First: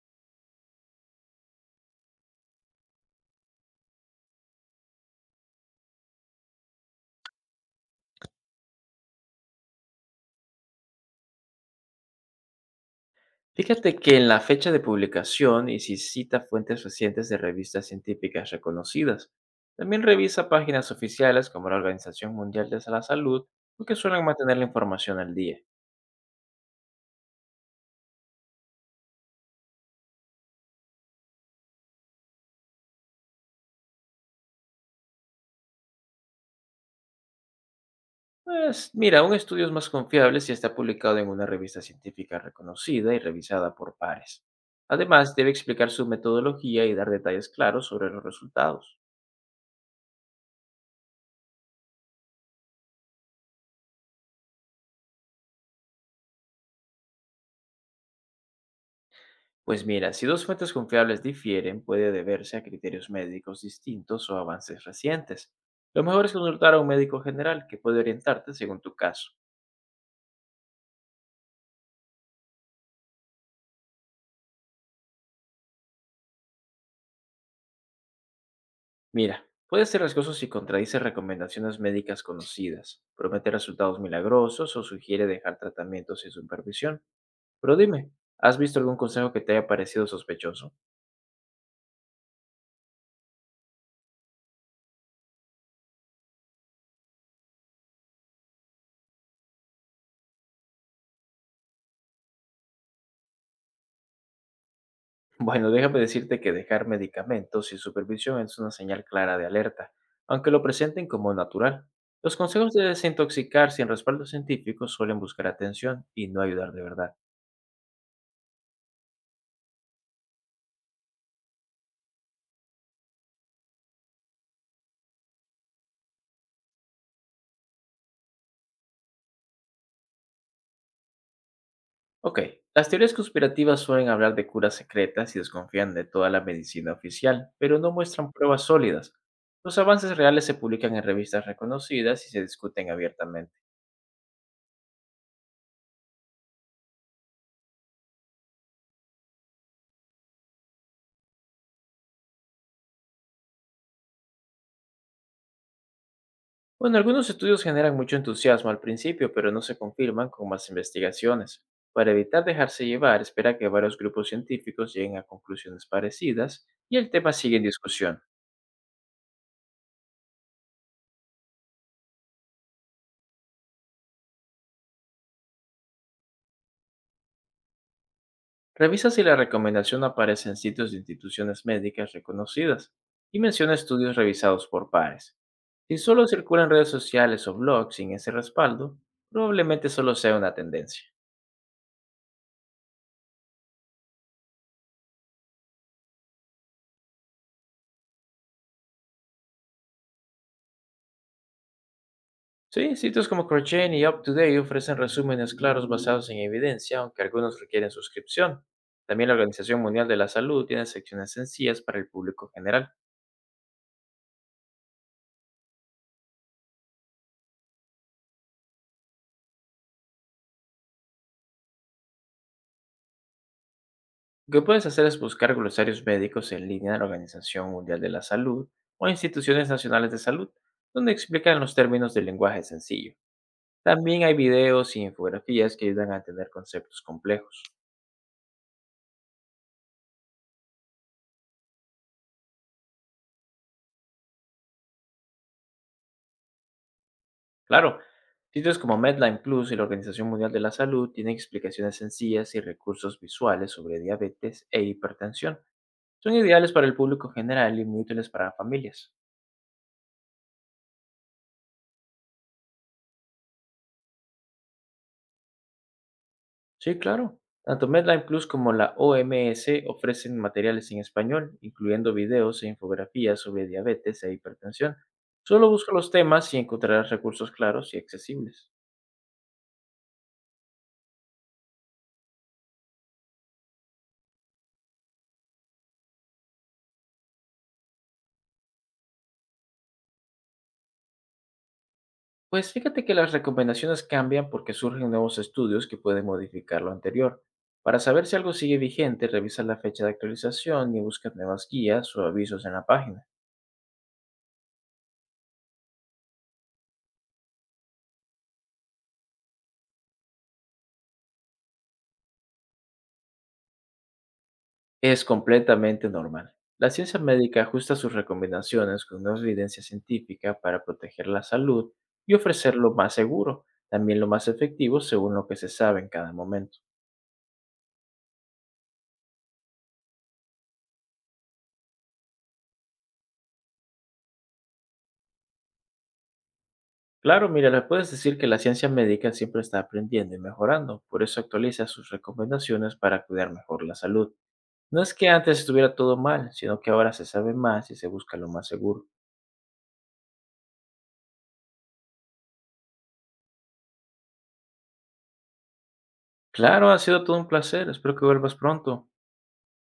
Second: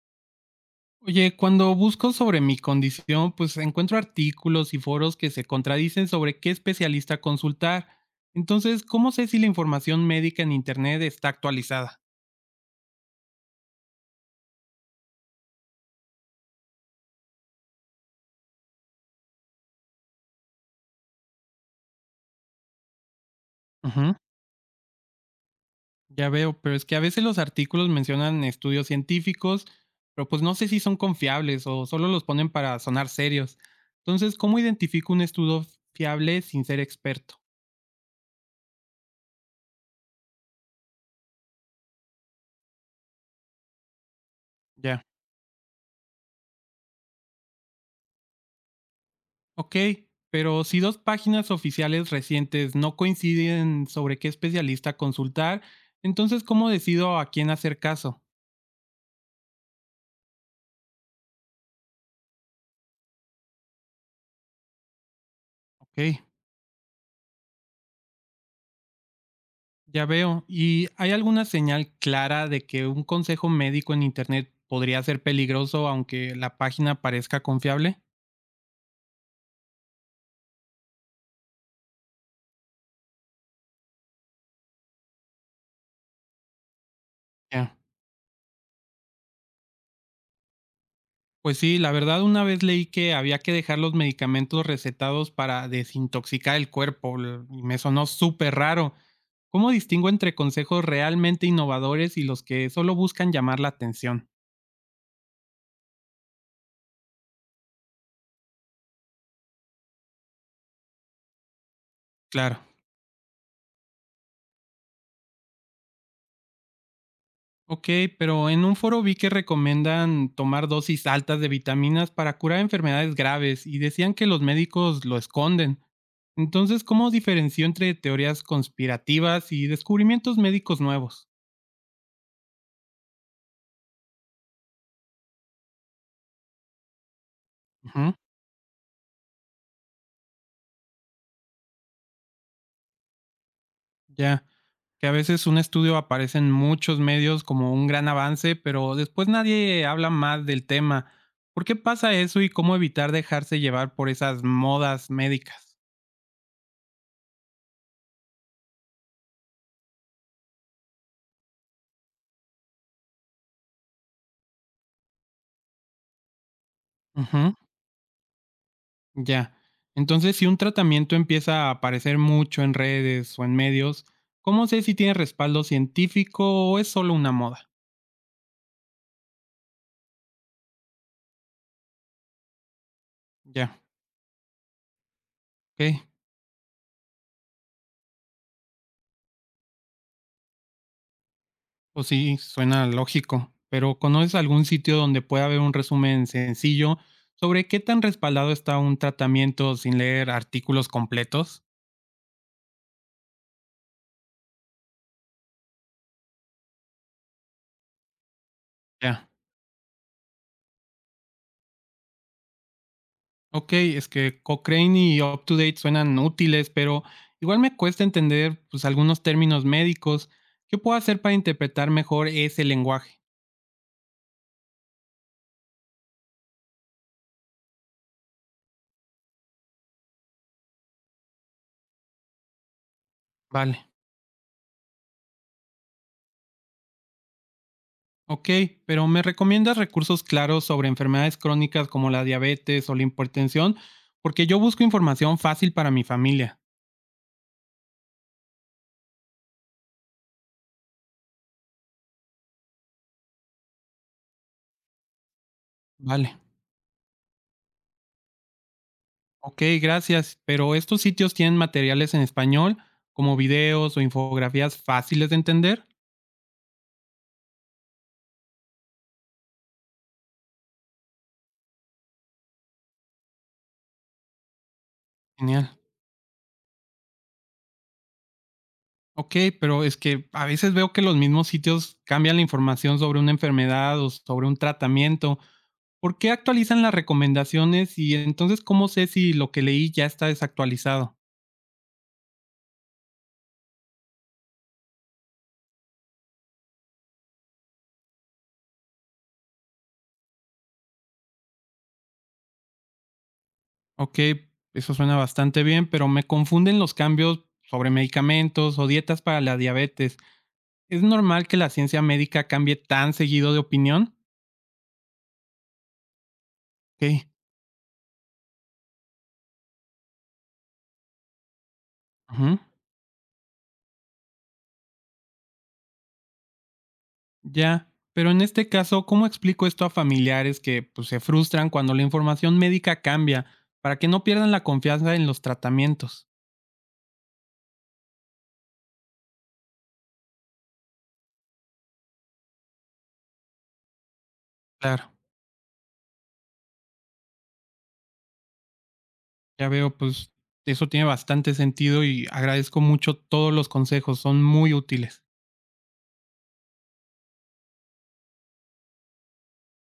Oye, cuando busco sobre mi condición, pues encuentro artículos y foros que se contradicen sobre qué especialista consultar. Entonces, ¿cómo sé si la información médica en Internet está actualizada? Fíjate que en la fecha de publicación y si cita fuentes recientes de revistas científicas reconocidas. También revisa páginas oficiales como la Organización Mundial de la Salud, porque Ujú. suelen mantener la información al día. Ya veo, pero es que a veces los artículos mencionan estudios científicos, pero pues no sé si son confiables o solo los ponen para sonar serios. Entonces, ¿cómo identifico un estudio fiable sin ser experto? Pues mira, un estudio es más confiable si está publicado en una revista científica reconocida y revisada por pares. Ya. Además, debe explicar su metodología y dar detalles claros sobre los resultados. Ok, pero si dos páginas oficiales recientes no coinciden sobre qué especialista consultar, entonces ¿cómo decido a quién hacer caso? Pues mira, si dos fuentes confiables difieren, puede deberse a criterios médicos distintos o avances recientes. Lo Ok, mejor es consultar a un médico general que puede orientarte según tu caso. ya veo. ¿Y hay alguna señal clara de que un consejo médico en Internet podría ser peligroso aunque la página parezca confiable? Mira, puede ser riesgoso si contradice recomendaciones médicas conocidas, promete resultados milagrosos o sugiere dejar tratamientos sin supervisión. Pero Ya. dime, ¿has visto algún consejo que te haya parecido sospechoso? Pues sí, la verdad una vez leí que había que dejar los medicamentos recetados para desintoxicar el cuerpo y me sonó súper raro. ¿Cómo distingo entre consejos realmente innovadores y los que solo buscan llamar la atención? Bueno, déjame decirte que dejar medicamentos sin supervisión es una señal clara de alerta, aunque lo presenten como natural. Los Claro. consejos de desintoxicar sin respaldo científico suelen buscar atención y no ayudar de verdad. Ok, pero en un foro vi que recomiendan tomar dosis altas de vitaminas para curar enfermedades graves y decían que los médicos lo esconden. Entonces, ¿cómo diferenció entre teorías conspirativas y descubrimientos médicos nuevos? Ok, las teorías conspirativas suelen hablar de curas secretas y desconfían de toda la medicina oficial, pero no Ujú. muestran pruebas sólidas. Los avances reales se publican en revistas reconocidas y se discuten abiertamente. Ya, que a veces un estudio aparece en muchos medios como un gran avance, pero después nadie habla más del tema. ¿Por qué pasa eso y cómo evitar dejarse llevar por esas modas médicas? Bueno, algunos estudios generan mucho entusiasmo al principio, pero no se confirman con más investigaciones. Para evitar dejarse llevar, espera que varios grupos científicos lleguen a conclusiones parecidas y el tema Ujú, sigue en discusión. ya. Entonces, si un tratamiento empieza a aparecer mucho en redes o en medios, ¿cómo sé si tiene respaldo científico o es solo una moda? Revisa si la recomendación aparece en sitios de instituciones médicas reconocidas y menciona Ya, estudios revisados por pares. Si ok. solo circulan redes sociales o blogs sin ese respaldo, probablemente solo sea una tendencia. Pues sí, suena lógico, pero ¿conoces algún sitio donde pueda haber un resumen sencillo sobre qué tan respaldado está un tratamiento sin leer artículos completos? Sí, sitios como Crowdchain y UpToDate ofrecen resúmenes claros basados en evidencia, aunque algunos requieren suscripción. También Ya. la Organización Mundial de la Salud tiene secciones sencillas para el público general. Ok, es que Cochrane y UpToDate suenan útiles, pero igual me cuesta entender, pues, algunos términos médicos. ¿Qué puedo hacer para interpretar mejor ese lenguaje? Lo que puedes hacer es buscar glosarios médicos en línea de la Organización Mundial de la Salud o instituciones nacionales de salud, donde explican los términos del lenguaje sencillo. Vale. También hay videos y infografías que ayudan a entender conceptos complejos. Ok, pero ¿me recomiendas recursos claros sobre enfermedades crónicas como la diabetes o la hipertensión? Porque yo busco información fácil para mi familia. Claro, sitios como Medline Plus y la Organización Mundial de la Salud tienen explicaciones sencillas y recursos visuales sobre diabetes e hipertensión. Son Vale. ideales para el público general y muy útiles para familias. Ok, gracias. Pero estos sitios tienen materiales en español, como videos o infografías fáciles de entender. Sí, claro. Tanto Medline Plus como la OMS ofrecen materiales en español, incluyendo videos e infografías sobre diabetes e hipertensión. Genial. Solo busca los temas y encontrarás recursos claros y accesibles. Ok, pero es que a veces veo que los mismos sitios cambian la información sobre una enfermedad o sobre un tratamiento. ¿Por qué actualizan las recomendaciones y entonces cómo sé si lo que leí ya está desactualizado? Pues fíjate que las recomendaciones cambian porque surgen nuevos estudios que pueden modificar lo anterior. Para saber si algo sigue vigente, revisa la fecha de actualización y busca nuevas guías o avisos en la página. Ok, eso suena bastante bien, pero me confunden los cambios sobre medicamentos o dietas para la diabetes. ¿Es normal que la ciencia médica cambie tan seguido de opinión? Es completamente normal. La ciencia Ok. médica ajusta sus recomendaciones con nueva evidencia científica para proteger la salud y Ujú, ofrecer lo más seguro, también lo más efectivo según lo que se sabe en cada momento. ya. Pero en este caso, ¿cómo explico esto a familiares que, pues, se frustran cuando la información médica cambia para que no pierdan la confianza en los tratamientos? Claro, mira, les puedes decir que la ciencia médica siempre está aprendiendo y mejorando, por eso actualiza sus recomendaciones para cuidar mejor la salud. No Claro, es que antes estuviera todo mal, sino que ahora se sabe más y se busca lo más seguro. ya veo, pues eso tiene bastante sentido y agradezco mucho todos los consejos, son muy útiles. Claro, ha sido todo un placer, espero que vuelvas pronto.